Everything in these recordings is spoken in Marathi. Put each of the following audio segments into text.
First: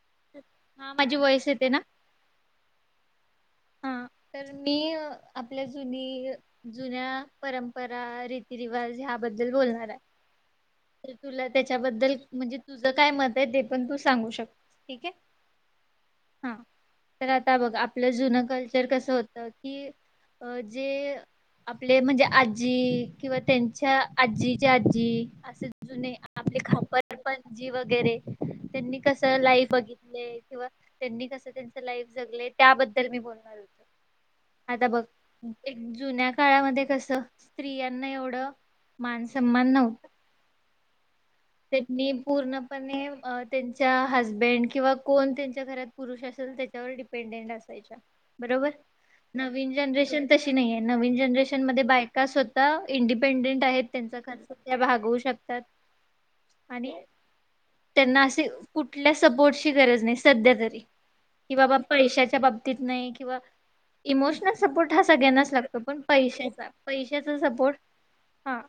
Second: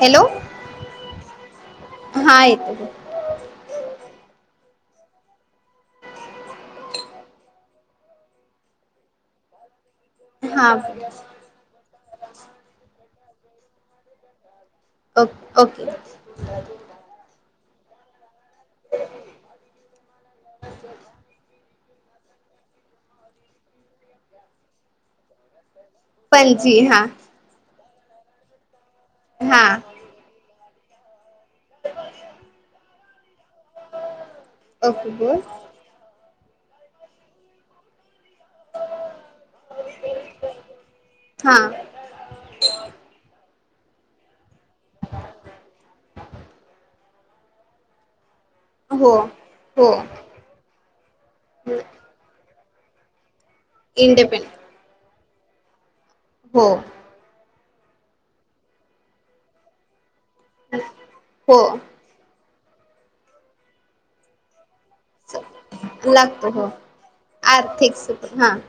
हॅलो हा माझी वॉइस येते ना हा येतोय बोल हा तर मी आपल्या जुनी जुन्या परंपरा रीती रिवाज ह्याबद्दल बोलणाराय हा तर तुला त्याच्याबद्दल म्हणजे तुझं काय मत ते पण तू सांगू शक ओ ओके तर आता बघ आपल्या जुनं कल्चर कसं होत की अ जे आपले म्हणजे आज्जी किंवा त्यांच्या आज्जीच्या आज्जी अस जुने आपले पणजी हा खापर पणजी वग वगैरे त्यांनी कसं हा लाईव बघितलय किंवा त्यांनी कसं त्यांच लाईफ जगले त्याबद् तर मी बोल आता बघ ओके बोल एक जुन्या काळामध्ये कसं स्त्रियांना एवढं मानसम्मान न्हव हा चटनी पूर्णपणे अ त्यांच्या हसबेंड किंवा कोण त्यांच्या घरात पुरुष असेल त्याच्यावर डिपेंडेंट असायच्या बरोबर हो नवीन हो जनरेशन तशी नाईए नवीन जनरेशन मध्ये बायका स्व आता इंडिपेंडेंट कस हायं त्यांचा इंडिपेंड खर्च त्या भागवू शक त्यात हो आणि त्यांना असे कुठल्या सपोर्टची गरज नस सध्या तरी कि हो बाबा पैशाच्या बाब देत नाही किंवा इमोशनल सपोर्ट हा सगळ्यांनाच लागतो पण लागतो पैशाचा हो पैशाचा सपोर्ट आर्थिक सुख हा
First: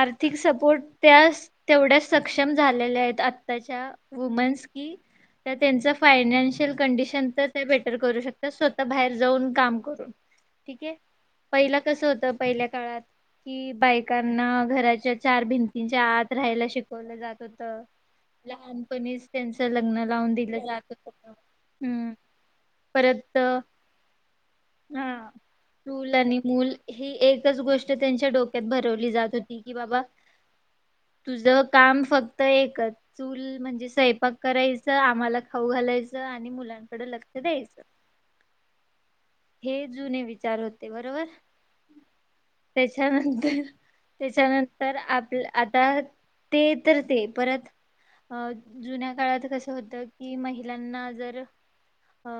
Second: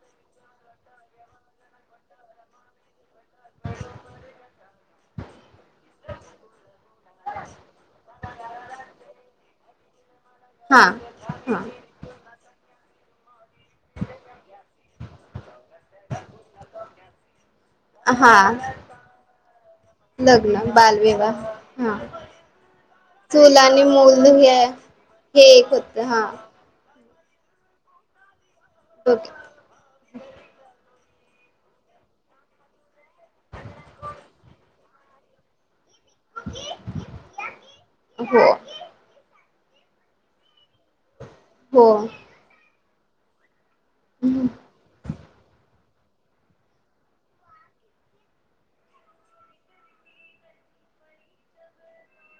आर्थिक सपोर्ट त्यास तेवढ्याच सक्षम झालेल्या आहेत आताच्या वुमन्स की त्या त्यांच फायनान्शियल कंडिशन तर ते बेटर करू शकतात स्वतः बाहेर जाऊन काम [inaudible] ठीक हा ये हा पहिल कसं होतं पहिल्या काळात कि बायकांना घराच्या चार भिती च्या आत ला शिकवलं जात होतं हा लहानपणीच त्यांचं लग्न लावून दिलं लग्न जात होत बालविवाह हा हम् परत हा ते होतं चूल हा आणि मूल ही एकच गोष्ट त्यांच्या डो क्यात भरवली जात ओके होती की बाबा तुझ काम फक्त एकच चूल म्हणजे स्वयंपाक करायचं आम्हाला खाऊ घालायचं आणि मुलांकडे लक्ष द्यायचं हो हे जुने विचार होत बरोबर. हो त्याच्यानंतर त्याच्यानंतर आपल आप तर ते तर ते परत अ जुन्या काळात कसं होतं की महिलांना जर अ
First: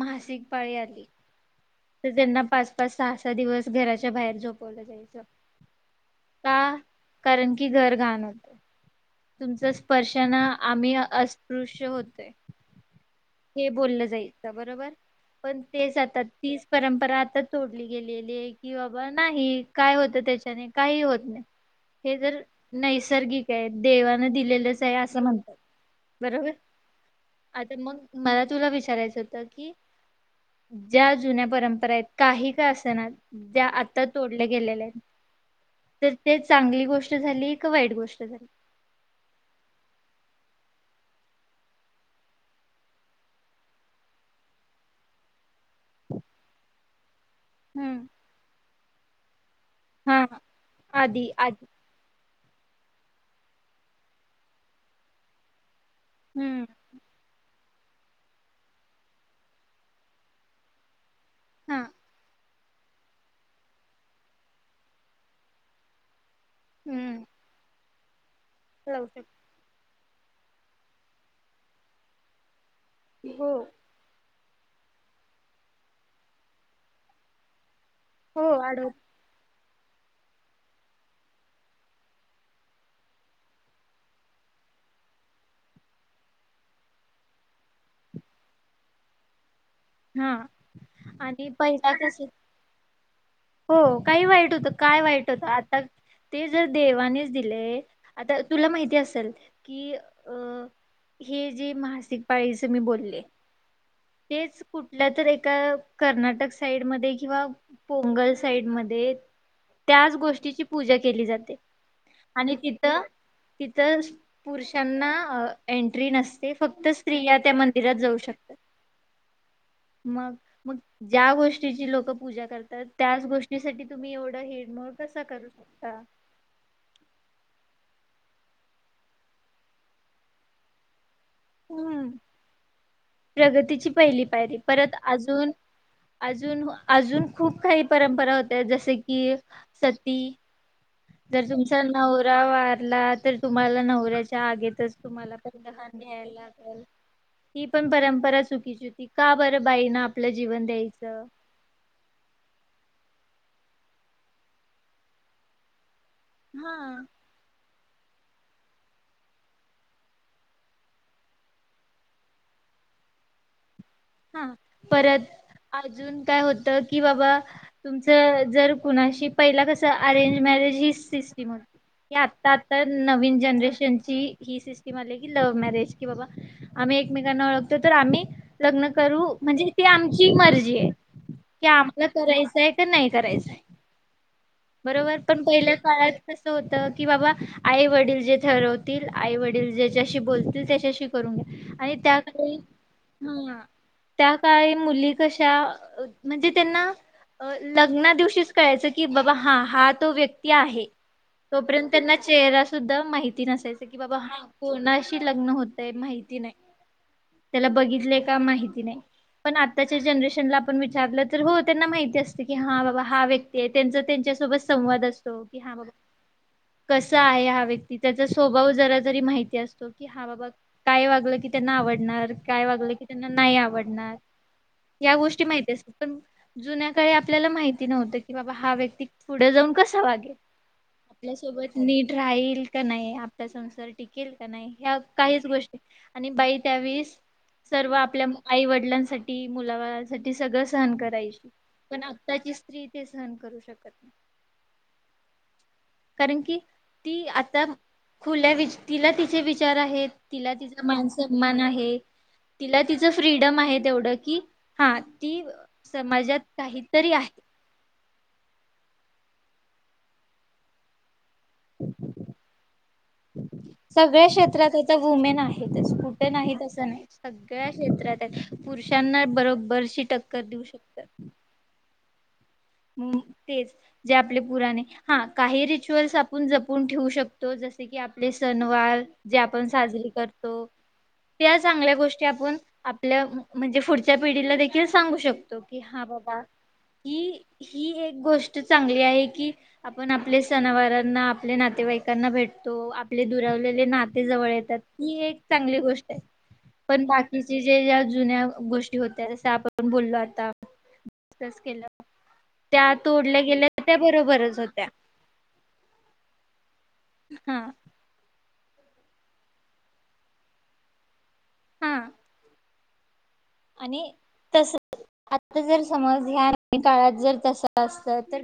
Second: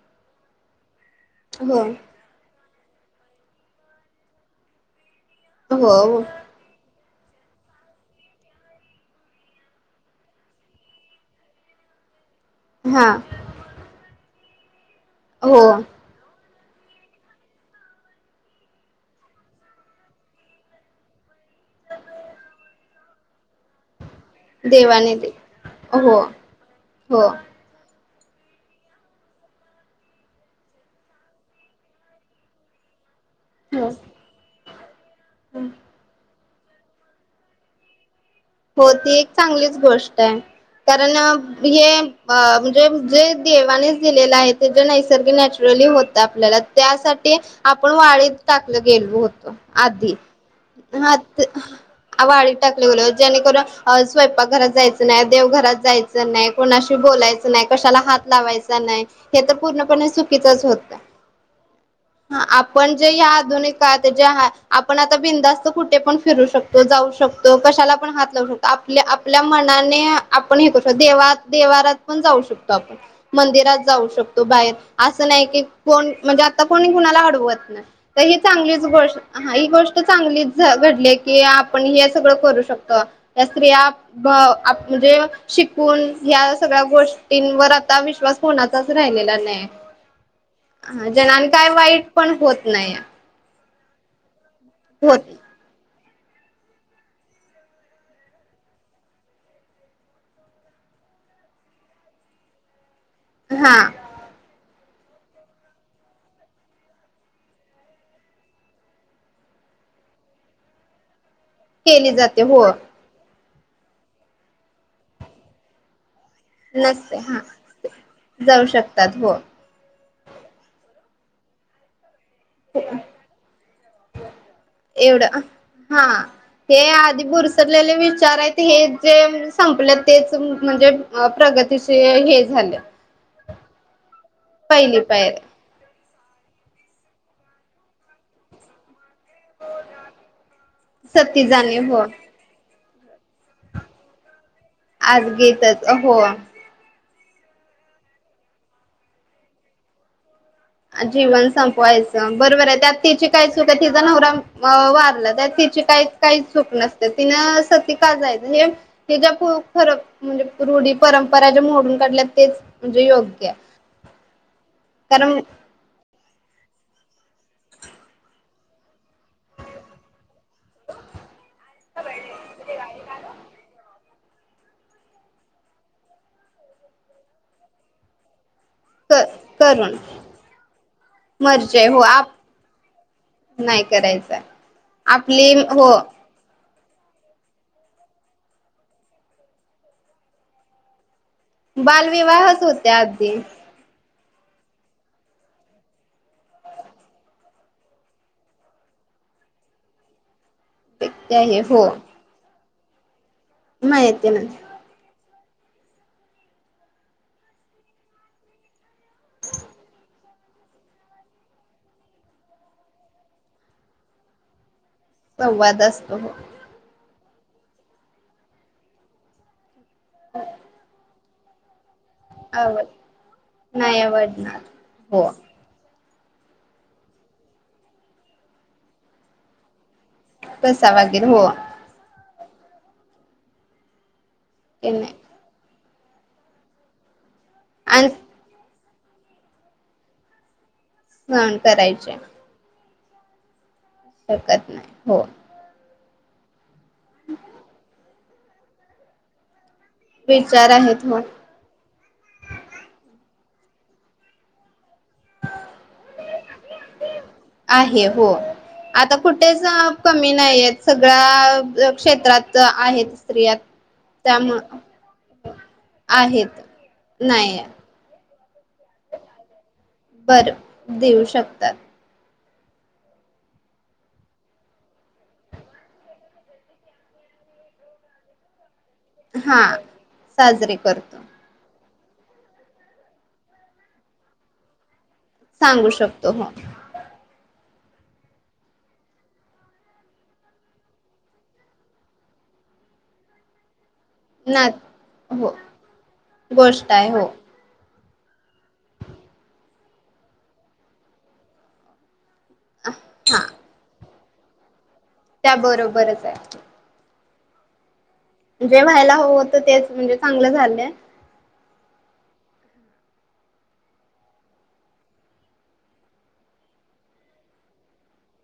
मासिक पाळी आली हो ते त्याना पाच सहा सहा दिवस घराच्या बाहेर झोपवलं जायचं हो का कारण की घर घाण होते. तुमच्या स्पर्शनं आम्ही अस्पृश्य होतोय. हा हे बोललं जाईल. बरोबर पण हो तेच आता तीच परंपरा आता तोडली गेलेली आहे की बाबा नाही काय होत त्याच्याने काही होत नाही हे जर नैसर्गिक आहे. देवा दिलेलंच आहे देवाने असं दे म्हणतात हो हो बरोबर हो आजुन मग मला तुला विचारायचं होत की ज्या जुन्या परंपरा आहेत काही का असे ना. त्या आता तोडल्या गेलेल्या आहेत तर तेच चांगली गोष्ट झाली का वाईट गोष्ट झाली. हो ती एक चांगलीच गोष्ट आहे कारण हे म्हणजे जे देवानेच दिलेलं आहे ते ज नैसर्गिक [unintelligible] आपल्याला त्यासाठी आपण हम्म वाळीत टाकलं गेलो होतो. [unintelligible] आदी हा आधी मत आधी वाळीत टाकलेलोत. जेणेकरून स्वयंपाकघरात जायचं नाही देवघरात जायचं नाही हम्म कोणाशी बोलायचं नाही. कशाला हात लावायचा नाही हे तर पूर्णपणे चुकीचच होतं. हा आपण जे ह आधुनिक काळात जे आपण आता बिंदास्त कुठे पण फिरू शकतो जाऊ हम्म शकतो कशाला पण आत आपल्या लावू शकतो आपल्या मनाने आपण हे करू शको देवात देवारात पण जाऊ शकतो. आपण हो मंदिरात जाऊ शकतो. तो बाहेर असं नाही की कोण म्हणजे आता कोणी कुणाला आडवत नाही. तर ही हो चांगलीच आडव गोष्ट हा ही गोष्ट. चांगली घडली की आपण हे सगळं करू शकतो. या स्त्रिया म्हणजे शिकून या् सगळ्या गोष्टींवर आता विश्वास कोणाचाच राहिलेला नाही. हा ह जण आणि काय पहिला वाईट कस पण होत नाही. हो काही वाईट होत काय वाईट होत होतं आता ते जर देवानेच दिले, आता तुला माहिती असेल की अ हे जे मासिक पाळीच मी बोलले हा तेच कुठल्या तर एका कर्नाटक साईड मध्ये किंवा पोंगल साइड मध्ये त्याच गोष्टीची पूजा केली जात केली जाते हो तिथ पुरुषांना एंट्री नसते फक्त नक्ते स्त्रिया हा त्या मंदिरात शकतात जाऊ शकतात हो मग मग ज्या गोष्टीची लोक पूजा करतात. त्याच गोष्टीसाठी तुम्ही एवढा हेिरमोड कसा एवढं करू शकता हा हे आधी बुरसटलेले विचार आहेत हे जे संपले तेच म्हणजे अ प्रगतीचे हम्म. हे झाले प्रगतीची पहिली पायरी परत अजून पायरी अजून अजून खूप काही परंपरा होत्या जसे क कि सती जर सती जाणे तुमचा हो नवरा व ला तर तुम्हाला नवऱ्याच्या आगेतच आज तुम्हाला पण गीतच घहान घ्यायला हो लागेल ह पण परंपरा चुकीची होती का बरं बाई न आपल्या जीवन संपवायचं बरोबर आहे त्यात तिची काय चूक आहे तिचा नवरा वारला तर तिची काय काही चूक हा नसते तिन ते का जायच हे ह्याचा फरक म्हणजे रूढी परंपरा ज्या मोडून काढल्या तेच म्हणजे योग्य हा परत कारण अजून काय होत? की बाबा तुमच जर कुणाशी पहिला कसा अरेंज मॅरेज हे सिस्टम होती ती आत्ता आत्ता नवीन जनरेशन ही ही सिस्टीम आली की लव्ह मॅरेज की बाबा आम्ही एकमेकांना ओळखतो तर आम्ही लग्न क करू म्हणजे त करून आमची मर्जी आहे की मर्जे हो आम्हाला आप करायचंय का नाही करायचंय नाही करायचा बरोबर पण आपली पहिल्या हो काळात कस होत की बाबा आई वडील जे ठरवतील आई वडील ज्याच्याशी बोलतील त्याच्याशी करून घ्या आणि त्या बालविवाहच होते आधी ह त्या काळी मुली कशा म्हणजे त्यांना लग्ना दिवशीच कळायचं की बाबा हा हा तो व्यक् आहे हे हो तोपर्यंत त्यांना चेहरा सुद्धा माहिती माहिती नसायचं की बाबा माहिती हा नाही कोणाशी लग्न होतय माहिती नाही त्याला बघितलं का? माहिती तिने पण आताचे जनरेश त्यांना आपण विचारलं तर हो त्यांना माहिती असत की हा बाबा हा व्यक्ती आहे त्यांच त्यांच्यासोबत संवाद असतो की हा संवाद बाबा असतो हो कस त आहे हा व्यक्ती त्याचा स्वभाव जरा जरी माहिती असतो. की हा बाबा काय वागलं की त्यांना आवड णार काय आवड वागलं की त्यांना नाही आव आवडणार या हो गोष्टी माहिती अस पण जुन्या काळी आपल्याला माहिती नव्हतं की बाबा हा व्यक्ती पुढे जाऊन कस कसा वगैरे हो आपल्यासोबत नीट राहील ईल का नाही आपला संसार टी किल का नाही या काहीच गोष् आणि बाई त्यावेळीस सर्व आणि आपल्या वडलांसाठी मुलाबाळांसाठी सगळच सहन करायची सहन पण करायचे आत्ताची स्त्री ते सहन करू शकत शकत नाही हो कारण की, ती आता खुल्या विच तिला तिचे वि विचार आहे तिला विचार तिचा आहेत मान हो सन्मान आहे तिला ति फ्रीडम आहे तेवढं की, हा ती समाजात काहीतरी आहे. आहे हो आता कुठेच कमी नाही आहेत सगळा क्षेत्रात आहेत स्त्रिया सगळ्या त्यामु क्षेत्रात आता वुमेन आहेतच कुट आहेत नाहीत अस नाही नाही सगळ्या क्षेत्रात पुरषांना बरोबर बर देऊ शकतात. तेच जे आपले पुराणे हा काही रिच्युअल्स आपण जपून ठेवू शकतो जसे की आपले सण वार जे हा आपण साजरी करतो साजरे करतो त्या चांगल्या गोष् आपुन आपल्या म्हणजे पुढच्या पिढीला देखील सांगू शकतो की सांगू हा शकतो बाबा हो की, ही एक गोष्ट चांगली आहे की आपण आपले सणावारांना आपले नातेवाईकांना भेटतो आपले दुरावलेले नात ते जवळ ना येतात ही एक हो चांगली गोष्ट आहे गोष्ट पण आहे हो बाकीची जे जुन्या गोष्टी होत्या जस आपण बोललो आता डिस्कस केलं त्यात ओडले गेले बरोबरच होत्या त्या बरोबरच हाय. हा जे व्हायला हव होत तेच म्हणजे चांगलं झालंय हा आणि तस आता जर समज ह्या काळात जर तस असत तर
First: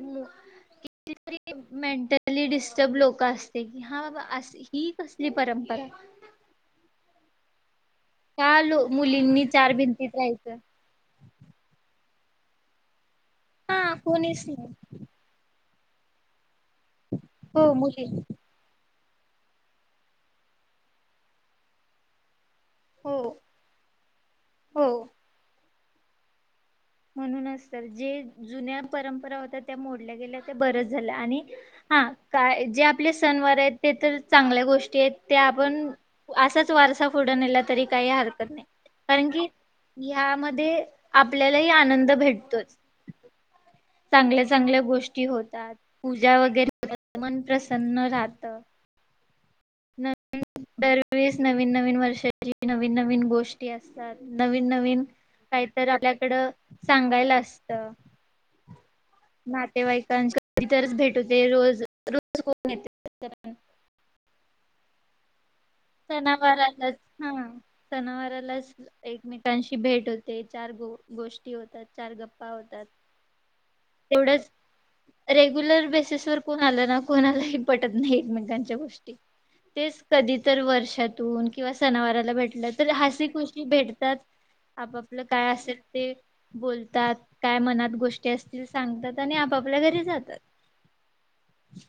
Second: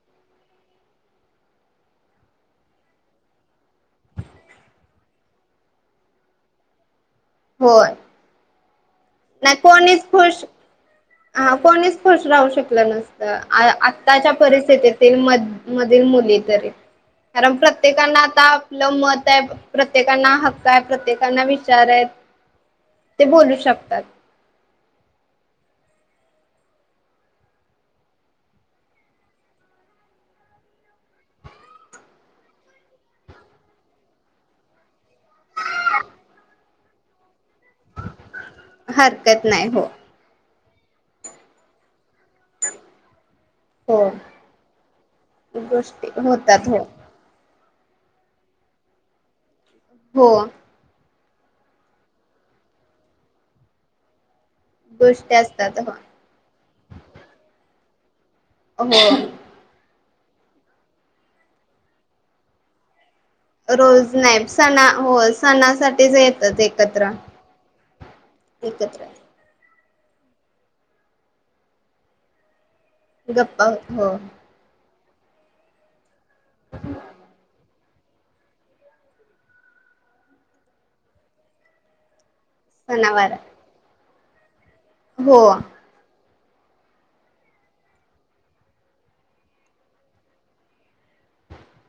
कितीतरी मेंटली डिस्टर्ब लोक असते कि हा बाबा अस हि कसली परंपरा होय आलो मुलींनी नाही चार कोणीच भिंतीत खुश राहायचं हा कोणीच खुश राहू शकलं नस अ आ हा आत्ताच्या कोणीच नाही परिस्थितीतील म मधील मुली तरी कारण हो मुली प्रत्येकांना आता आपलं मत त्यात प्रत्येकांना हक्क आहे, प्रत्येकांना विचार आहेत. हो ते बोलू शकतात. हो म्हणूनच तर जे जुन्या परंपरा होत्या त्या मोडल्या गेल्या ते बरच झाल्या आणि हा काय जे आपले सणवार आहेत ते तर चांगल्या गोष्टी आहेत, त्या आपण आसच वारसा फुढं नेला तरी काही हरकत नाही कारण हरकत की नाही हो याम दे आपल्या तही आनंद भेटतोच हो चांगल्या चांगल्या गोष्टी होतात, गोष्टी पूजा वगैरे होतात हो होतात मन प्रस सन्न राहत. हो [unintelligible] वीस नवीन नवीन वर्षाची नवीन नवीन गोष्टी असतात. नवीन नवीन गोष्टी काही असतात तर हो आपल्याकडं सांगायला अस त अ हो. नातेवाईकांच कधी तरच भेट होते रोज रोज होत नाई [unintelligible] रोज नाई सणा हो स सणावारालाच हा सणावारालाच एकत्र एकमेकांशी की भेट होते, चार गो गोष्टी होतात, चार गप्पा होतात. गप्पा हो तेवढंच रेग्युलर बेसिस तर कोण आलं ना कोण आलाय पटत नाही एकमेकांच्या गोष्टी तेच कधी तर वर्षातून किंवा सनावाराला भेट तरी हसी सणावार खुशी भेटतात. आपापलं हो काय असेल ते बोलतात काय मनात गोष्टी असतील सांगतात आणि आपापल्या घरी जातात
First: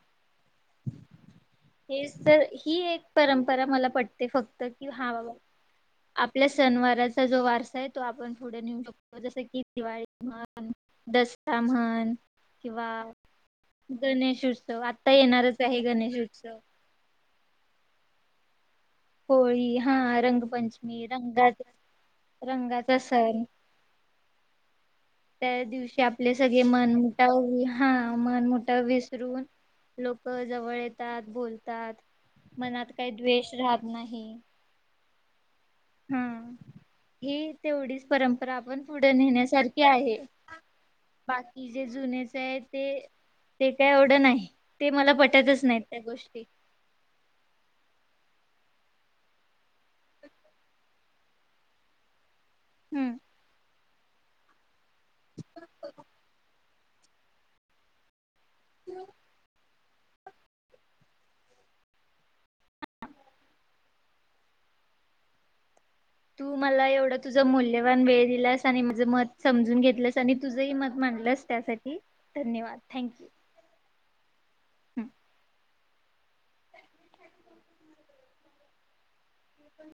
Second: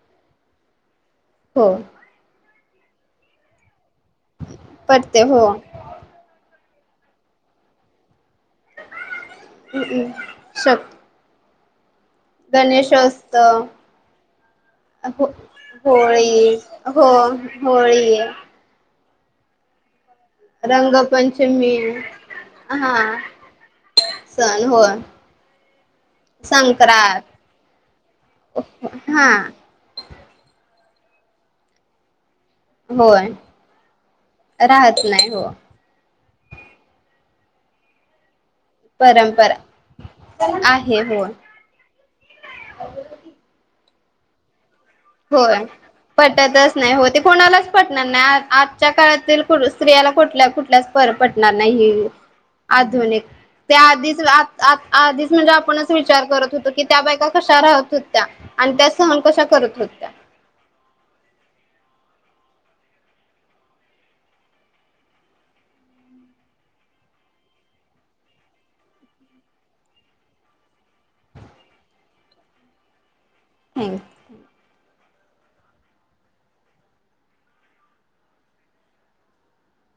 हो हेच तर इ ही एक परंपरा मला पट ते फक्त की हा पडते बाबा हो आपल्यास सणवाराचा जो वारसाय तो आपण थोड निऊ शकतो जस की दिवाळी म्हण शक दस ताम्हण किंवा गणेशोत्सव गणेश उत्सव आता हो येणार होळी हो. होळी होळी हा रंगपंचमी रंगाच रंगपंचमी हा रंगाचा सण सण. त्या दिवशी आपले सगळे मन मोठा संक्रांत होऊ हा मन मोठा हा विसरून लोक ज जवळ येतात बोलतात मनात काही होय द्वेष राहत नाही राहत नाही हो हा ही तेवढीच परं परा आपण पुढ परंपरा नेण्यासारखी आहे, आहे हो बाकी जे जुने जे आहे ते ते का एवढं नाही ते मला होय पटतच नाहीत त्या गोष्टी पटतच नाय हो ते कोणालाच पटणार नाय आजच्या काळातील पुरु स्त्रियाला कुठल्या कुठल्याच पर पटणार नाही हम्म आधुनिक त्या आधीच लात आत आधीच म्हणजे आपणच विचार करत होतो न कि त्या बायका कश्या राहत होत्या आणि त्या सहन कशा करत होत तू मला एवढ तुझ मूल्यवान वेळ दिलास आणि माझं मत समजून घेतलंस आणि तुझही मत मांडलस, त्यासाठी धन्यवाद, थँक्यू. थँक हं